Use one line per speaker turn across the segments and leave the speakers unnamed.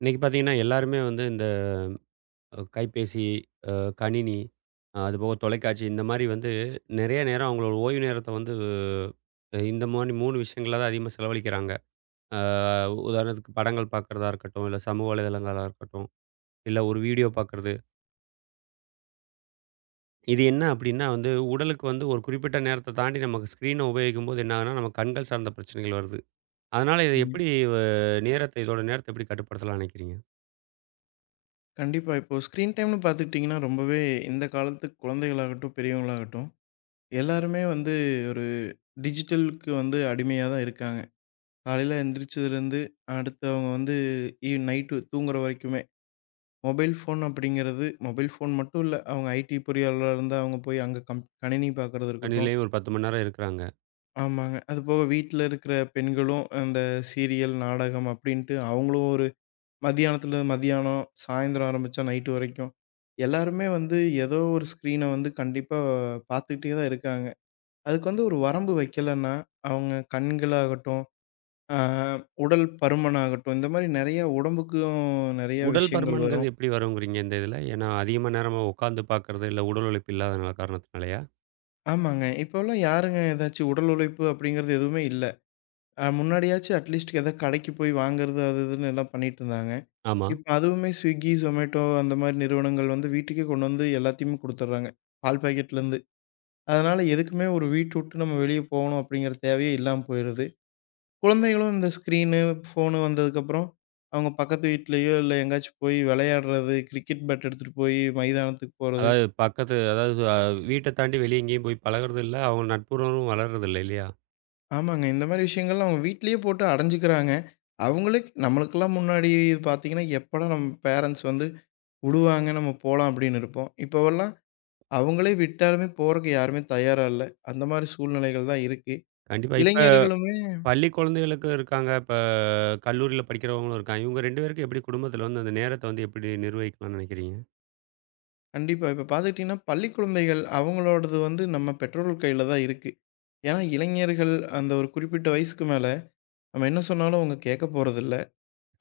இன்னைக்கு பார்த்தீங்கன்னா, எல்லாருமே வந்து இந்த கைபேசி, அ கணினி, அதுபோக தொலைக்காட்சி இந்த மாரி வந்து நெறைய நேரம் அவங்களோட ஓய்வு நேரத்த வந்து இந்த மாரி 3 விஷயங்கள்ல தான் அதிகமா செலவழிக்கிறாங்க. அ உதாரணத்துக்கு படங்கள் பார்க்கறதா இருக்கட்டும், இல்ல சமூக வலைதளங்களா இருக்கட்டும், இல்ல ஒரு வீடியோ பார்க்கறது. இது என்ன அப்டின்னா வந்து உடலுக்கு வந்து ஒரு குறிப்பிட்ட நேரத்த தாண்டி நமக்கு ஸ்க்ரீன உபயோகிக்கும்போது என்ன ஆகுதுன்னா, நம்ம கண்கள் சார்ந்த பிரச்சனைகள் வருது. அதனால இத
சரிங்க.
எப்டி வ நேரத்த இதோட நேரத்த எப்டி கட்டுப்படுத்தலாம்னு நெனைக்கிறீங்க?
கண்டிப்பா. இப்போ ஸ்க்ரீன் டைம்னு பார்த்துக்கிட்டிங்கன்னா, ரொம்பவே இந்த காலத்து குழந்தைகளாகட்டும், பெரியவங்களாகட்டும், எல்லாருமே வந்து ஒரு டிஜிட்டலுக்கு வந்து அடிமையா தான் இருக்காங்க. காலையில எந்திரிச்சதுலேருந்து, அடுத்து அவங்க வந்து ஈவ் நைட்டு தூங்குற வரைக்குமே. மொபைல் ஃபோன் அப்படிங்கிறது மொபைல் ஃபோன் மட்டும் இல்ல. அவங்க ஐடி பொறியாளரா இருந்தா அவங்க போய் அங்க கணினி பார்க்கறது இருக்கட்டும்.
கணினிலயும் ஒரு 10 மணி நேரம் இருக்குறாங்க.
ஆமாங்க. அதுபோக வீட்ல இருக்கிற பெண்களும் அந்த சீரியல், நாடகம் அப்படின்ட்டு அவங்களும் ஒரு மதியானத்துல மதியானம், சாயந்தரம் ஆரம்பிச்சா நைட்டு வரைக்கும். எல்லாருமே வந்து ஏதோ ஒரு ஸ்க்ரீன வந்து கண்டிப்பா பார்த்துக்கிட்டே தான் இருக்காங்க. அதுக்கு வந்து ஒரு வரம்பு வைக்கலன்னா, அவங்க கண்களாகட்டும், அ உடல் பருமனாகட்டும், இந்த மாரி நெறைய உடம்புக்கும் நெறைய
உடல்
விஷயங்கள் வரும்.
பருமன்ங்கிறது எப்படி வருங்கிறீங்க இந்த இதுல? ஏன்னா அதிகமா நேரமா உட்காந்து பார்க்கறது, இல்ல உடல் உழைப்பு இல்லாத காரணத்தினாலயா?
ஆமாங்க. இப்போலாம் யாருங்க ஏதாச்சும் உடல் உழைப்பு அப்படிங்கிறது எதுவுமே இல்ல. முன்னாடியாச்சும் அட்லீஸ்ட் ஏதோ கடைக்கு போய் வாங்குறது அது இதுன்னு எல்லாம் பண்ணிட்டுருந்தாங்க.
ஆமா.
இப்ப அதுவுமே Swiggy, Zomato அந்த மாரி நிறுவனங்கள் வந்து வீட்டுக்கே கொண்டு வந்து எல்லாத்தையுமே குடுத்துடுறாங்க. பால் பாக்கெட்லேருந்து. அதனால எதுக்குமே ஒரு வீட்ட விட்டு நம்ம வெளிய போகணும் அப்படிங்கிற தேவையே இல்லாம போயிருது. குழந்தைகளும் இந்த ஸ்க்ரீனு, ஃபோனு வந்ததுக்கப்புறம், அவங்க பக்கத்து வீட்லயோ, இல்ல எங்கேயாச்சும் போய் விளையாடுறது, கிரிக்கெட் பேட் எடுத்துட்டு போய் மைதானத்துக்கு போறது.
அதாவது வீட்ட தாண்டி வெளிய எங்கேயும் போய் பழகுறது இல்ல. அவங்க நட்புறவும் வளர்றது இல்ல, இல்லையா?
ஆமாங்க. இந்த மாரி விஷயங்கள்லாம் அவங்க வீட்லயே போட்டு அடைஞ்சுக்கிறாங்க. அவங்களே நம்மளுக்கெல்லாம் முன்னாடி இது பார்த்தீங்கன்னா, எப்படா நம்ம பேரண்ட்ஸ் வந்து விடுவாங்க, நம்ம போலாம் அப்படின்னு இருப்போம். இப்போவெல்லாம் அவங்களே விட்டாலுமே போறக்கு யாருமே தயாரா இல்ல. அந்த மாரி சூழ்நிலைகள் தான் இருக்கு.
கண்டிப்பா. இப்ப
இளைஞர்களுமே
பள்ளி குழந்தைகளுக்கு இருக்காங்க. இப்ப கல்லூரியில படிக்கிறவங்களும் இருக்காங்க. இவங்க 2 பேருக்கும் எப்படி குடும்பத்துல வந்து அந்த நேரத்த வந்து எப்படி நிர்வகிக்கலாம்னு நினைக்கிறீங்க?
கண்டிப்பா. இப்ப பார்த்துக்கிட்டீங்கன்னா, பள்ளி குழந்தைகள் அவங்களோடது வந்து நம்ம பெற்றோர்கள் கையில தான் இருக்கு. ஏன்னா, இளைஞர்கள் அந்த ஒரு குறிப்பிட்ட வயசுக்கு மேல, நம்ம என்ன சொன்னாலும் அவங்க கேட்க போறதில்ல.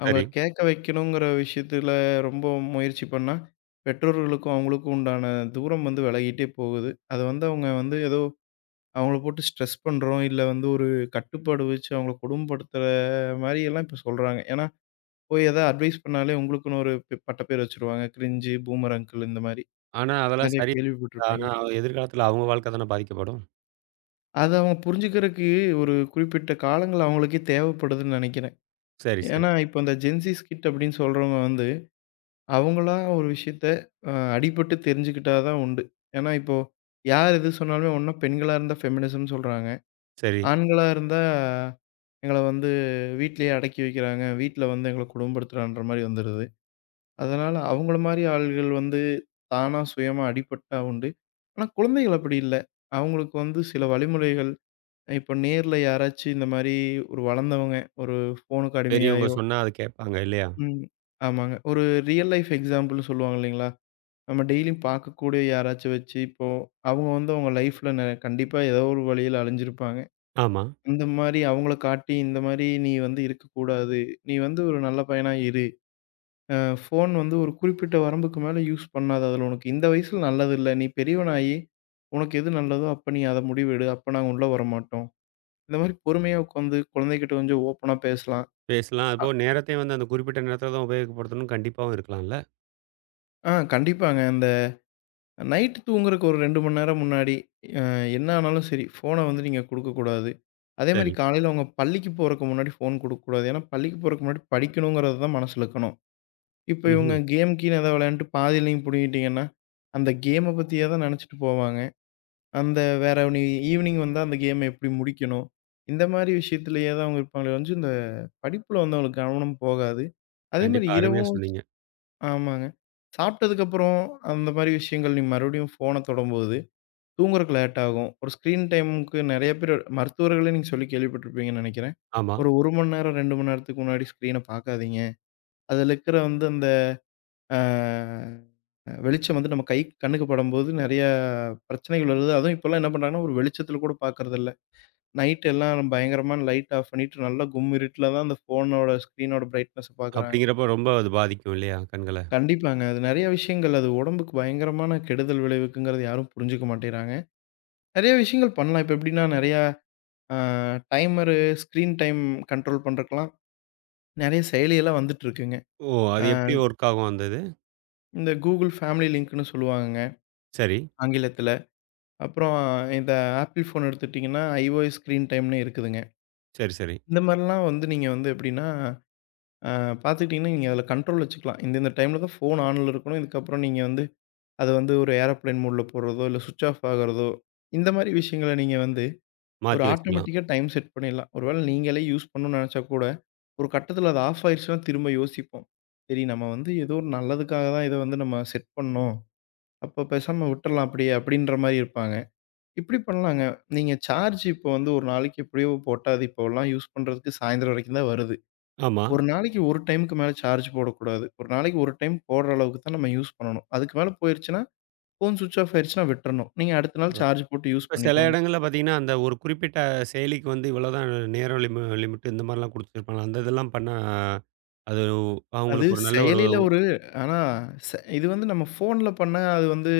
அவங்கள
சரி.
கேட்க வைக்கணுங்கிற விஷயத்துல ரொம்ப முயற்சி பண்ணா, பெற்றோர்களுக்கும் அவங்களுக்கும் உண்டான தூரம் வந்து விலகிட்டே போகுது. அத வந்து அவங்க வந்து ஏதோ அவங்கள போட்டு ஸ்ட்ரெஸ் பண்றோம், இல்ல வந்து ஒரு கட்டுப்பாடு வச்சு அவங்கள கொடுமைப்படுத்துற மாரியெல்லாம் இப்ப சொல்றாங்க. ஏன்னா, போய் எதா அட்வைஸ் பண்ணாலே உங்களுக்குன்னு ஒரு பட்டப்பேர் வச்சுருவாங்க. கிரிஞ்சு, பூமர் அங்கிள் இந்த மாரி
ஆனா அதெல்லாம்
நெறைய
சரி. ஆனா
கேள்விப்பட்டுருப்பீங்க.
எதிர்காலத்துல அவங்க வாழ்க்கை தானே பாதிக்கப்படும்.
அத அவங்க புரிஞ்சுக்கிறதுக்கு ஒரு குறிப்பிட்ட காலங்கள் அவங்களுக்கே தேவைப்படுதுன்னு நெனைக்கிறேன்.
சரி, சரி,
ஏன்னா, இப்ப இந்த ஜென்ஸிஸ் கிட் அப்படின்னு சொல்றவங்க வந்து, அவங்களா ஒரு விஷயத்த அடிபட்டு தெரிஞ்சுக்கிட்டா தான் உண்டு. ஏன்னா, இப்போ யார் எது சொன்னாலுமே ஒண்ணா பெண்களா இருந்தா ஃபெமினிசம்ன்னு சொல்றாங்க.
சரி.
ஆண்களா இருந்தா எங்கள வந்து வீட்லயே அடக்கி வைக்கிறாங்க. வீட்ல வந்து எங்கள கொடுமைப்படுத்துறான்ற மாரி வந்துருது. அதனால அவங்கள மாரி ஆள்கள் வந்து தானா சுயமா அடிபட்டா உண்டு. ஆனா, குழந்தைகள் அப்படி இல்ல. அவங்களுக்கு வந்து சில வழிமுறைகள் இப்போ நேர்ல யாராச்சும் இந்த மாரி ஒரு வளர்ந்தவங்க, ஒரு ஃபோனுக்கு
பெரியவங்க
அடிமையாயோ
சொன்னா அது கேட்பாங்க இல்லையா?
ம். ஆமாங்க. ஒரு ரியல் லைஃப் எக்ஸாம்பிள்னு சொல்லுவாங்க இல்லைங்களா? நம்ம டெய்லியும் பார்க்கக்கூடிய யாராச்சும் வச்சு, இப்போ அவங்க வந்து அவங்க லைஃப்ல கண்டிப்பா ஏதோ ஒரு வழியில அலைஞ்சிருப்பாங்க.
ஆமா.
அந்த மாரி அவங்கள காட்டி, இந்த மாரி நீ வந்து இருக்கக்கூடாது. நீ வந்து ஒரு நல்ல பையனா இரு. அ ஃபோன் வந்து ஒரு குறிப்பிட்ட வரம்புக்கு மேல யூஸ் பண்ணாத. அதில உனக்கு இந்த வயசுல நல்லது இல்ல. நீ பெரியவனாயி, உனக்கு எது நல்லதோ அப்ப நீ அத முடிவெடு. அப்ப நாங்க உள்ள வரமாட்டோம். இந்த மாரி பொறுமையா உட்காந்து குழந்தைகிட்ட கொஞ்சம் ஓப்பனா பேசலாம்.
பேசலாம்.
அ.
அதுபோக நேரத்தையும் வந்து அந்த குறிப்பிட்ட நேரத்தில தான் உபயோகப்படுத்தணும்னு கண்டிப்பாவும் இருக்கலாம்ல?
ஆ கண்டிப்பாங்க. அந்த நைட் தூங்குறதுக்கு ஒரு 2 மணி நேரம் முன்னாடி அ என்ன ஆனாலும் சரி, ஃபோன வந்து நீங்க குடுக்கக்கூடாது. அதே மாரி
சரி.
காலையில அவங்க பள்ளிக்கு போறக்கு முன்னாடி ஃபோன் குடுக்கக்கூடாது. ஏன்னா பள்ளிக்கு போறக்கு முன்னாடி படிக்கணுங்கிறது தான் மனசுல இருக்கணும். இப்ப இவங்க
ம்ஹ்ம்.
கேம் கீன்னு ஏதாவது விளையாண்டுட்டு பாதியில நீங்க புடுங்கிட்டீங்கன்னா, அந்த கேம பத்தியே தான் நெனச்சுட்டு போவாங்க. அந்த வேற நீ ஈவினிங் வந்தா அந்த கேம எப்படி முடிக்கணும்? இந்த மாரி விஷயத்திலேயே தான் அவங்க இருப்பாங்களே ஒழிஞ்சு, இந்த படிப்புல வந்து அவங்களுக்கு கவனம் போகாது. அதே மாரி
கண்டிப்பா. அருமையா
இரவும்
சொன்னீங்க.
ஆமாங்க. சாப்பிட்டதுக்கப்புறம் அந்த மாரி விஷயங்கள் நீங்க மறுபடியும் ஃபோன தொடம்போது, தூங்குறக்கு லேட் ஆகும். ஒரு ஸ்க்ரீன் டைமுக்கு நெறைய பேரு மருத்துவர்களே நீங்க சொல்லி கேள்விப்பட்டிருப்பீங்கன்னு நெனைக்கிறேன்.
ஆமா.
ஒரு 1 மணி நேரம், 2 மணி நேரத்துக்கு முன்னாடி ஸ்க்ரீன பாக்காதீங்க. அதுல இருக்கிற வந்து அந்த ஆ வெளிச்சம் வந்து நம்ம கை கண்ணுக்கு படும்போது நெறைய பிரச்சனைகள் வருது. அதுவும் இப்பலாம் என்ன பண்றாங்கன்னா, ஒரு வெளிச்சத்துல கூட பாக்குறதில்ல. நைட் எல்லாம் பயங்கரமான லைட் ஆஃப் பண்ணிட்டு நல்லா இருட்டுல தான் அந்த ஃபோனோட, ஸ்க்ரீனோட பிரைட்னஸ பாக்குறாங்க.
அப்படிங்கிறப்போ ரொம்ப அது பாதிக்கும் இல்லையா? கண்கள.
கண்டிப்பாங்க. அது நெறைய விஷயங்கள் அது உடம்புக்கு பயங்கரமான கெடுதல் விளைவிக்குங்கிறது யாரும் புரிஞ்சுக்க மாட்டேங்கிறாங்க. நெறைய விஷயங்கள் பண்ணலாம். இப்ப எப்படின்னா நெறையா அ டைமரு, ஸ்க்ரீன் டைம் கண்ட்ரோல் பண்றதுக்கெல்லாம் நெறைய செயலியெல்லாம் வந்துட்டு இருக்குங்க.
ஓ! அது
அ
எப்படி ஒர்க் ஆகும் அந்த இது?
இந்த Google ஃபேமிலி லிங்க்ன்னு சொல்லுவாங்கங்க
சரி,
ஆங்கிலத்தில. அப்புறம் இந்த Apple ஃபோன் எடுத்துக்கிட்டிங்கன்னா, iOS ஸ்க்ரீன் டைம்னு இருக்குதுங்க.
சரி, சரி.
இந்த மாரிலாம் வந்து நீங்க வந்து எப்படின்னா, அ பார்த்துக்கிட்டிங்கன்னா, நீங்க அதில கண்ட்ரோல் வச்சுக்கலாம். இந்த இந்த டைம்ல தான் ஃபோன் ஆன்ல இருக்கணும். இதுக்கப்புறம் நீங்க வந்து அது வந்து ஒரு ஏரோப்ளேன் மோட்ல போடுறதோ, இல்ல ஸ்விட்ச் ஆஃப் ஆகுறதோ, இந்த மாரி விஷயங்கள நீங்க வந்து ஒரு
மாத்தி வச்சுக்கலாம்.
ஆட்டோமேட்டிக்கா டைம் செட் பண்ணிடலாம். ஒரு வேள நீங்களே யூஸ் பண்ணணும்னு நெனச்சா கூட, ஒரு கட்டத்துல அது ஆஃப் ஆயிருச்சுனா திரும்ப யோசிப்போம். சரி நம்ம வந்து ஏதோ ஒரு நல்லதுக்காக தான் இத வந்து நம்ம செட் பண்ணோம். அப்ப பேசாம விட்டுறலாம் அப்படியே அப்படின்ற மாரி இருப்பாங்க. இப்படி பண்ணலாங்க. நீங்க சார்ஜ் இப்போ வந்து ஒரு நாளைக்கு எப்படியோ போட்டா, அது இப்போலாம் யூஸ் பண்றதுக்கு சாயந்தரம் வரைக்கும் தான் வருது.
ஆமா.
ஒரு நாளைக்கு ஒரு டைமுக்கு மேல சார்ஜ் போடக்கூடாது. ஒரு நாளைக்கு ஒரு டைம் போடுற அளவுக்கு தான் நம்ம யூஸ் பண்ணணும். அதுக்கு மேல போயிருச்சுனா ஃபோன் ஸ்விட்ச் ஆஃப் ஆயிருச்சுன்னா விட்டுறணும். நீங்க அடுத்த நாள்
கண்டிப்பா.
சார்ஜ் போட்டு யூஸ்
இப்ப சில
பண்ணிக்கோங்க.
இடங்கள்ல பார்த்தீங்கன்னா, அந்த ஒரு குறிப்பிட்ட செயலிக்கு வந்து இவ்வளோதான் நேரம் லிமிட் இந்த மாரிலாம் குடுத்துருப்பாங்க. அந்த இதெல்லாம் பண்ணா அது
அது
அவங்களுக்கு ஒரு நல்ல ஒரு
செயலில ஒரு ஆனா இது வந்து நம்ம ஃபோன்ல பண்ணா அது வந்து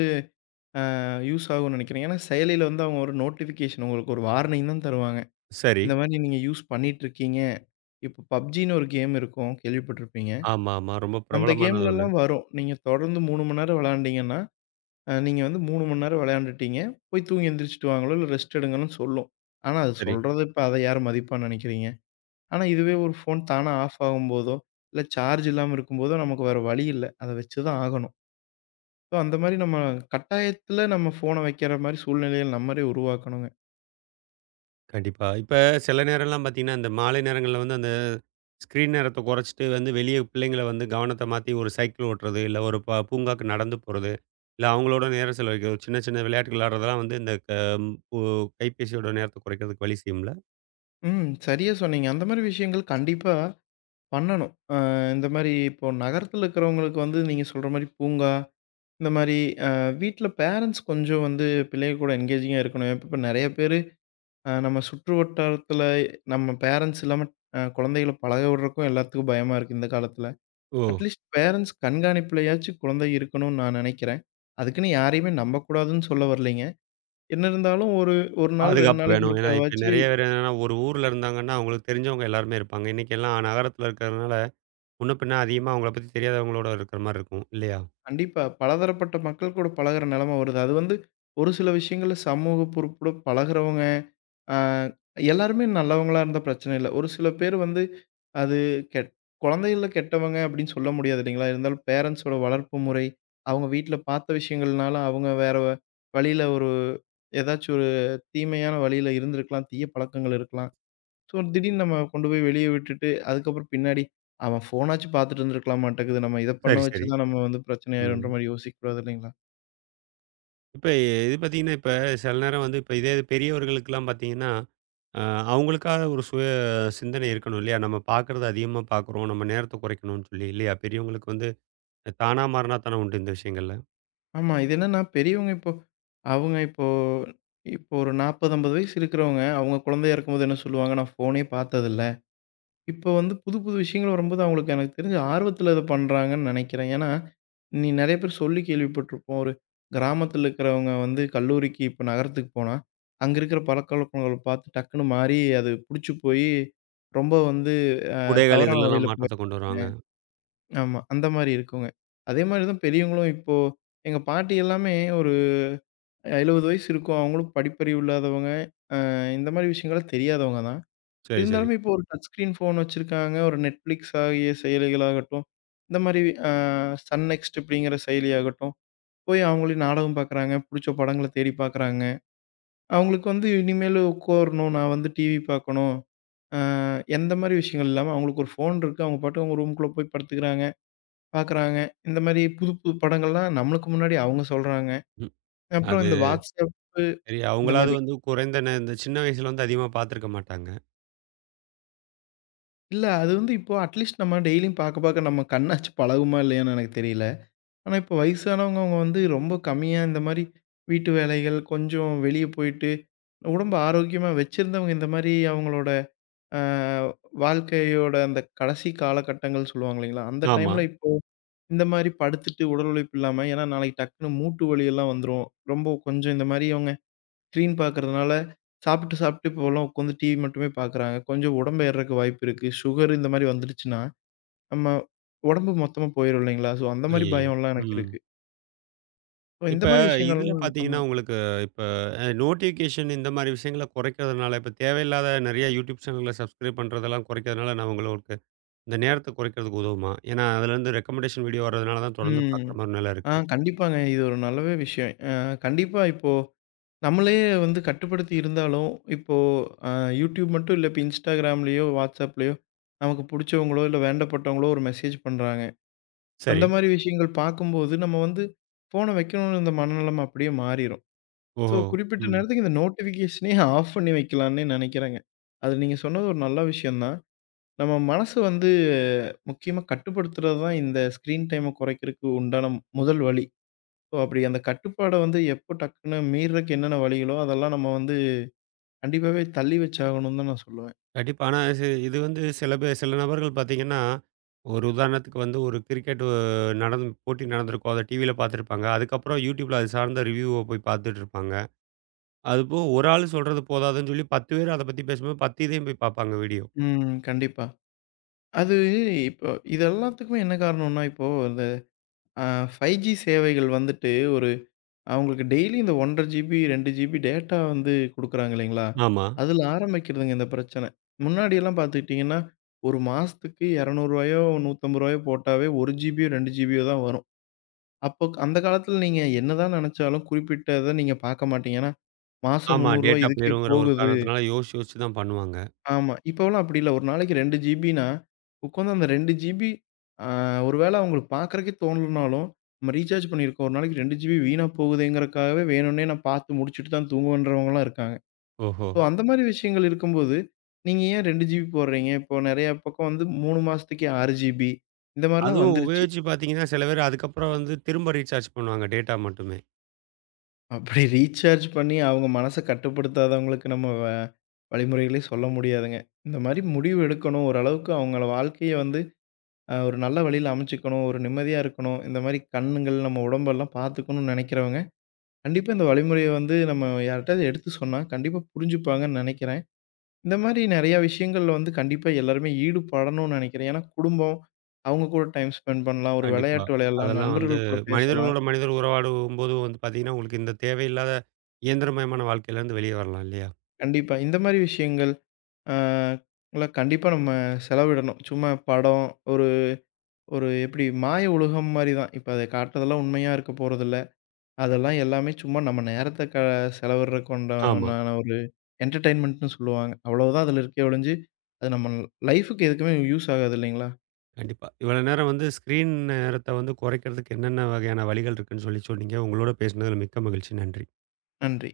அ யூஸ் ஆகும்னு நினைக்கிறேன். ஏன்னா செயலில வந்து அவங்க ஒரு நோட்டிஃபிகேஷன் உங்களுக்கு ஒரு வார்னிங் தான் தருவாங்க.
சரி.
இந்த மாரி நீங்க யூஸ் பண்ணிட்டு இருக்கீங்க. இப்போ PUBGன்னு ஒரு கேம் இருக்கும் கேள்விப்பட்டிருப்பீங்க.
ஆமாமா. ரொம்ப
அந்த
பிரபலமானது ஒண்ணு.
கேம்லலாம் வரும். நீங்க தொடர்ந்து 3 மணி நேரம் விளையாண்டீங்கன்னா, நீங்க வந்து 3 மணி நேரம் விளையாண்டுட்டீங்க. போய் தூங்கி எந்திரிச்சுட்டு வாங்களோ, இல்ல ரெஸ்ட் எடுங்கன்னு சொல்லும். ஆனா அது
சரி.
சொல்றத இப்ப அத யார் மதிப்பான்னு நினைக்கிறீங்க? ஆனா, இதுவே ஒரு ஃபோன் தானா ஆஃப் ஆகும்போதோ, இல்ல சார்ஜ் இல்லாம இருக்கும்போதோ, நமக்கு வேற வழி இல்ல. அத வச்சுதான் ஆகணும். ஸோ, அந்த மாரி நம்ம கட்டாயத்துல நம்ம ஃபோன வைக்கிற மாரி சூழ்நிலைகள் நம்மளே உருவாக்கணுங்க.
கண்டிப்பா. இப்ப சில நேரம்லாம் பார்த்தீங்கன்னா, அந்த மாலை நேரங்கள்ல வந்து அந்த ஸ்க்ரீன் நேரத்த குறைச்சிட்டு வந்து வெளிய பிள்ளைங்கள வந்து கவனத்த மாத்தி ஒரு சைக்கிள் ஓட்டுறது, இல்ல ஒரு பூங்காக்கு நடந்து போறது, இல்ல அவங்களோட நேரம் செலவழிக்கிறது, சின்ன சின்ன விளையாட்டுகள் விளையாடுறதெல்லாம் வந்து இந்த க ஒ கைபேசியோட நேரத்த குறைக்கிறதுக்கு வழி செய்யும்ல?
ம். சரியா சொன்னீங்க. அந்த மாரி விஷயங்கள் கண்டிப்பா பண்ணணும். இந்த மாரி இப்போ நகரத்துல இருக்கிறவங்களுக்கு வந்து நீங்க சொல்ற மாரி பூங்கா, இந்த மாரி அ வீட்ல பேரண்ட்ஸ் கொஞ்சம் வந்து பிள்ளைங்க கூட என்கேஜிங்கா இருக்கணும். இப்ப நெறைய பேரு நம்ம சுற்று வட்டாரத்துல நம்ம பேரண்ட்ஸ் இல்லாம குழந்தைகள பழக விடுறதுக்கும் எல்லாத்துக்கும் பயமா இருக்கு இந்த காலத்துல.
ஓ!
அட்லீஸ்ட் பேரண்ட்ஸ் கண்காணிப்புலயாச்சும் குழந்தை இருக்கணும்னு நான் நினைக்கிறேன். அதுக்குன்னு யாரையுமே நம்பக்கூடாதுன்னு சொல்ல வரலைங்க. என்ன இருந்தாலும் ஒரு 1 நாள் 2
பாதுகாப்பு
நாளைக்கு
வேணும். ஏன்னா, இப்ப
ஒருக்காவாச்சு
நெறைய பேர் என்னன்னா, ஒரு ஊர்ல இருந்தாங்கன்னா, அவங்களுக்கு தெரிஞ்சவங்க எல்லாருமே இருப்பாங்க. இன்னைக்கு எல்லாம் நகரத்துல இருக்கிறதுனால, முன்ன பின்ன அதிகமா அவங்கள பத்தி தெரியாதவங்களோட இருக்கிற மாரி இருக்கும். இல்லையா?
கண்டிப்பா. பலதரப்பட்ட மக்கள் கூட பழகுற நெலம வருது. அது வந்து ஒரு சில விஷயங்கள்ல சமூக பொறுப்போட பழகுறவங்க, அ எல்லாருமே நல்லவங்களா இருந்தா பிரச்சனை இல்ல. ஒரு சில பேர் வந்து அது கெட் குழந்தைகள்ல கெட்டவங்க அப்படின்னு சொல்ல முடியாது இல்லைங்களா? இருந்தாலும் பேரண்ட்ஸோட வளர்ப்பு முறை, அவங்க வீட்ல பார்த்த விஷயங்கள்னால அவங்க வேற வழியில ஒரு ஏதாச்சும் ஒரு தீமையான வழியில இருந்திருக்கலாம். தீய பழக்கங்கள் இருக்கலாம். ஸோ, திடீர்னு நம்ம கொண்டு போய் வெளிய விட்டுட்டு, அதுக்கப்புறம் பின்னாடி அவன் ஃபோனாச்சும் பார்த்துட்டு இருந்திருக்கலாம் மாட்டேங்குது. நம்ம இத பண்ண
சரி, சரி.
வச்சு தான் நம்ம வந்து பிரச்சனை ஆயிரும்ன்ற
ம்.
மாரி யோசிக்கக்கூடாது இல்லைங்களா?
இப்ப இது பார்த்தீங்கன்னா, இப்ப சில நேரம் வந்து இப்ப இதே இது பெரியவர்களுக்கெல்லாம் பார்த்தீங்கன்னா, அ அவங்களுக்காக ஒரு சுய சிந்தனை இருக்கணும் இல்லையா? நம்ம பார்க்குறத அதிகமா பார்க்குறோம். நம்ம நேரத்த குறைக்கணும்னு சொல்லி இல்லையா? பெரியவங்களுக்கு வந்து தானா மாறினா தானே உண்டு இந்த விஷயங்கள்ல.
ஆமா. இது என்னன்னா பெரியவங்க இப்போ அவங்க இப்போ இப்போ ஒரு 40, 50 வயசு இருக்கிறவங்க அவங்க குழந்தையா இருக்கும்போது என்ன சொல்லுவாங்க, "நான் ஃபோனே பார்த்ததில்ல." இப்போ வந்து புது, புது விஷயங்கள் வரும்போது அவங்களுக்கு எனக்கு தெரிஞ்சு ஆர்வத்தில இத பண்றாங்கன்னு நெனைக்கிறேன். ஏன்னா, நீ நெறைய பேர் சொல்லி கேள்விப்பட்டுருப்போம். ஒரு கிராமத்தில இருக்கிறவங்க வந்து கல்லூரிக்கு இப்ப நகரத்துக்கு போனா, அங்க இருக்கிற பழக்கவழக்கங்கள பார்த்து டக்குனு மாறி அது புடிச்சு போயி, ரொம்ப வந்து
உடைகள்
தவறான
இதுலலாம்
வழியில
மாற்றத்த கொண்டு
போயிருங்க.
வருவாங்க.
ஆமா. அந்த மாரி இருக்குங்க. அதே மாரி தான் பெரியவங்களும் இப்போ எங்க பாட்டி எல்லாமே ஒரு 70 வயசு இருக்கும். அவங்களும் படிப்பறிவு இல்லாதவங்க. அ இந்த மாரி விஷயங்கள்லாம் தெரியாதவங்க தான்.
சரி, சரி.
இருந்தாலுமே இப்போ ஒரு டச் ஸ்க்ரீன் ஃபோன் வச்சிருக்காங்க. ஒரு Netflix ஆகிய செயலிகளாகட்டும், இந்த மாரி அ சன் நெக்ஸ்ட் அப்படிங்கிற செயலியாகட்டும், போய் அவங்களே நாடகம் பார்க்குறாங்க. புடிச்ச படங்கள தேடி பார்க்குறாங்க. அவங்களுக்கு வந்து இனிமேலு உட்காரணும், நான் வந்து டிவி பார்க்கணும். அ எந்த மாரி விஷயங்கள் இல்லாம அவங்களுக்கு ஒரு ஃபோன் இருக்கு. அவங்க பாட்டுக்கு அவங்க ரூம்குள்ள போய் படுத்துக்கிறாங்க, பார்க்குறாங்க. இந்த மாரி புது புது படங்கள்லாம் நம்மளுக்கு முன்னாடி அவங்க சொல்றாங்க.
ம்.
அப்புறம்
அது
இந்த WhatsApp
சரி,
இந்த
அவங்களாவது
மாரி.
வந்து குறைந்த நே இந்த சின்ன வயசுல வந்து அதிகமா பார்த்துருக்க மாட்டாங்க.
இல்ல அது வந்து இப்போ அட்லீஸ்ட் நம்ம டெய்லியும் பார்க்க பார்க்க நம்ம கண்ணாச்சு பழகுமா இல்லையான்னு எனக்கு தெரியல. ஆனா, இப்ப வயசானவங்க அவங்க வந்து ரொம்ப கம்மியா இந்த மாரி வீட்டு வேலைகள், கொஞ்சம் வெளிய போயிட்டு, உடம்ப ஆரோக்கியமா வச்சிருந்தவங்க இந்த மாரி அவங்களோட அ வாழ்க்கையோட அந்த கடைசி காலகட்டங்கள் சொல்லுவாங்க இல்லைங்களா? அந்த
ஆமா.
டைம்ல இப்போ இந்த மாரி படுத்துட்டு உடல் உழைப்பு இல்லாம ஏன்னா நாளைக்கு டக்குனு மூட்டு வலி எல்லாம் வந்துரும். ரொம்ப கொஞ்சம் இந்த மாரி அவங்க ஸ்க்ரீன் பார்க்கறதுனால சாப்பிட்டு, சாப்பிட்டு இப்போலாம் உட்காந்து டிவி மட்டுமே பார்க்குறாங்க. கொஞ்சம் உடம்பு ஏறுறக்கு வாய்ப்பு இருக்கு. சுகர் இந்த மாரி வந்துருச்சுன்னா, நம்ம உடம்பு மொத்தமா போயிரும் இல்லைங்களா? ஸோ அந்த மாரி
ஐய்யய்யோ!
பயம்லாம் எனக்கு
ம்.
இருக்கு. ஓ! இந்த
இப்ப
மாரி
இதுல
விஷயங்கள்லாம் ஆமா.
பார்த்தீங்கன்னா, உங்களுக்கு இப்ப நோட்டிஃபிகேஷன் இந்த மாரி விஷயங்கள குறைக்கிறதுனால, இப்ப தேவையில்லாத நெறைய யூடியூப் சேனல்ல சப்ஸ்கிரைப் பண்றதெல்லாம் குறைக்கிறதுனால, நான் உங்களுக்கு இந்த நேரத்த குறைக்கிறதுக்கு உதவுமா? ஏன்னா, அதுலேருந்து ரெக்கமெண்டேஷன் வீடியோ வர்றதுனால தான் தொடர்ந்து
ம்.
பார்க்குற மாரி நிலை
ஆ
இருக்கு.
கண்டிப்பாங்க. இது ஒரு நல்லவே விஷயம். கண்டிப்பா இப்போ நம்மளே வந்து கட்டுப்படுத்தி இருந்தாலும், இப்போ அ YouTube மட்டும் இல்ல, இப்ப Instagramலயோ, WhatsAppலயோ நமக்கு புடிச்சவங்களோ, இல்ல வேண்டப்பட்டவங்களோ ஒரு மெசேஜ் பண்றாங்க. அந்த
சரி.
மாரி விஷயங்கள் பார்க்கும்போது, நம்ம வந்து ஃபோன வைக்கணும்னு இந்த மனநெலம அப்படியே மாறிரும். ஸோ,
ஓஹோ!
குறிப்பிட்ட
ம்.
நேரத்துக்கு இந்த நோட்டிஃபிகேஷனயே ஆஃப் பண்ணி வைக்கலாம்னே நெனைக்கிறேங்க. அது நீங்க சொன்னது ஒரு நல்ல விஷயம் தான். நம்ம மனசு வந்து முக்கியமா கட்டுப்படுத்துறது தான் இந்த ஸ்க்ரீன் டைம குறைக்கிறதுக்கு உண்டான முதல் வழி. ஸோ, அப்படி அந்த கட்டுப்பாட வந்து எப்போ டக்குன்னு மீறுறதுக்கு என்னென்ன வழிகளோ, அதெல்லாம் நம்ம வந்து கண்டிப்பாவே தள்ளி வச்சாகணும்னு தான் நான் சொல்லுவேன்.
கண்டிப்பா. ஆனா இது இது வந்து சில பேர், சில நபர்கள் பார்த்தீங்கன்னா, ஒரு உதாரணத்துக்கு வந்து ஒரு கிரிக்கெட் போட்டி நடந்திருக்கும். அத டிவியில பார்த்துருப்பாங்க. அதுக்கப்புறம் யூடியூப்ல அது சார்ந்த ரிவ்யூவ போய் பார்த்துட்டு இருப்பாங்க. அதுபோக ஒரு ஆள் சொல்றது போதாதுன்னு சொல்லி 10 பேர் அத பத்தி பேசும்போது 10 இதையும் போய் பார்ப்பாங்க வீடியோ.
ம். கண்டிப்பா. அது இப்போ இது எல்லாத்துக்குமே என்ன காரணம்னா, இப்போ இந்த அ 5G சேவைகள் வந்துட்டு அவங்களுக்கு டெய்லி இந்த 1 1/2 ஜிபி, 2 ஜிபி டேட்டா வந்து குடுக்குறாங்க இல்லைங்களா?
ஆமா.
அதுல ஆரம்பிக்கிறதுங்க இந்த பிரச்சனை. முன்னாடியெல்லாம் பார்த்துக்கிட்டீங்கன்னா, ஒரு மாசத்துக்கு ரூ. 200 ரூ. 150 போட்டாவே 1 ஜிபியோ, 2 ஜிபியோ தான் வரும். அப்போ அந்த காலத்துல நீங்க என்னதான் நெனச்சாலும் குறிப்பிட்ட இத நீங்க பார்க்க மாட்டீங்க. ஏன்னா, மாசம் ரூ.
ஆமா.
300
டேட்டா
இதுக்கே
போயிருங்கிற ஒரு
போகுது.
காரணத்தினால யோசிச்சு யோசிச்சு தான் பண்ணுவாங்க.
ஆமா. இப்போலாம் அப்படி இல்ல. ஒரு நாளைக்கு 2 ஜிபின்னா, உட்காந்து அந்த 2 ஜிபி அ ஒரு வேள அவங்களுக்கு பார்க்கறக்கே தோணலனாலும், நம்ம ரீசார்ஜ் பண்ணியிருக்கோம். ஒரு நாளைக்கு 2 ஜிபி வீணா போகுதேங்கிறக்காகவே வேணும்னே நான் பார்த்து முடிச்சுட்டு தான் தூங்குவேன்றவங்கலாம் இருக்காங்க.
ஓஹோ!
ஸோ அந்த மாரி விஷயங்கள் இருக்கும்போது, நீங்க ஏன் 2 ஜிபி போடுறீங்க? இப்போ நெறைய பக்கம் வந்து 3 மாசத்துக்கே 6 ஜிபி இந்த மாரிலாம்
அதுவும்
வந்துருச்சு.
உபயோகிச்சு பார்த்தீங்கன்னா, சில பேர் அதுக்கப்புறம் வந்து திரும்ப ரீசார்ஜ் பண்ணுவாங்க டேட்டா மட்டுமே.
அப்படி ரீசார்ஜ் பண்ணி அவங்க மனச கட்டுப்படுத்தாதவங்களுக்கு நம்ம வழிமுறைகளே சொல்ல முடியாதுங்க. இந்த மாரி முடிவு எடுக்கணும். ஓரளவுக்கு அவங்கள வாழ்க்கைய வந்து ஒரு நல்ல வழியில அமைச்சுக்கணும், ஒரு நிம்மதியா இருக்கணும், இந்த மாரி கண்ணுங்கள், நம்ம உடம்பெல்லாம் பார்த்துக்கணும்னு நெனைக்கிறவங்க, கண்டிப்பா இந்த வழிமுறைய வந்து நம்ம யார்ட்டயாவது எடுத்து சொன்னா, கண்டிப்பா புரிஞ்சுப்பாங்கன்னு நெனைக்கிறேன். இந்த மாரி நெறையா விஷயங்கள்ல வந்து கண்டிப்பா எல்லாருமே ஈடுபடணும்னு நெனைக்கிறேன். ஏன்னா குடும்பம், அவங்க கூட டைம் ஸ்பெண்ட் பண்ணலாம், ஒரு
கண்டிப்பா.
விளையாட்டு விளையாடலாம்,
அதெல்லாம் வந்து
நண்பர்கள் கூட பேசலாம்.
மனிதர்களோட மனிதர் உறவாடும்போது வந்து பார்த்தீங்கன்னா, உங்களுக்கு இந்த தேவையில்லாத இயந்திரமயமான வாழ்க்கையிலேருந்து வெளியே வரலாம் இல்லையா?
கண்டிப்பா இந்த மாரி விஷயங்கள் அ எல்லாம் கண்டிப்பா நம்ம செலவிடணும். சும்மா படம், ஒரு ஒரு எப்படி மாய உலகம் மாரி தான். இப்ப அத காட்டுறதெல்லாம் உண்மையா இருக்க போறதில்ல. அதெல்லாம் எல்லாமே சும்மா நம்ம நேரத்த செலவிடுறக்கு
ஆமா.
உண்டான ஒரு என்டர்டெயின்மெண்ட்ன்னு சொல்லுவாங்க. அவ்வளவுதான் அதுல இருக்கே ஒழிஞ்சு, அது நம்ம லைஃப்க்கு எதுக்குமே யூஸ் ஆகாது இல்லைங்களா?
கண்டிப்பா. இவ்வளோ நேரம் வந்து ஸ்க்ரீன் நேரத்த வந்து குறைக்கிறதுக்கு என்னென்ன வகையான வழிகள் இருக்குன்னு சொல்லி சொன்னீங்க. உங்களோட பேசினதில மிக்க மகிழ்ச்சி. நன்றி.
நன்றி.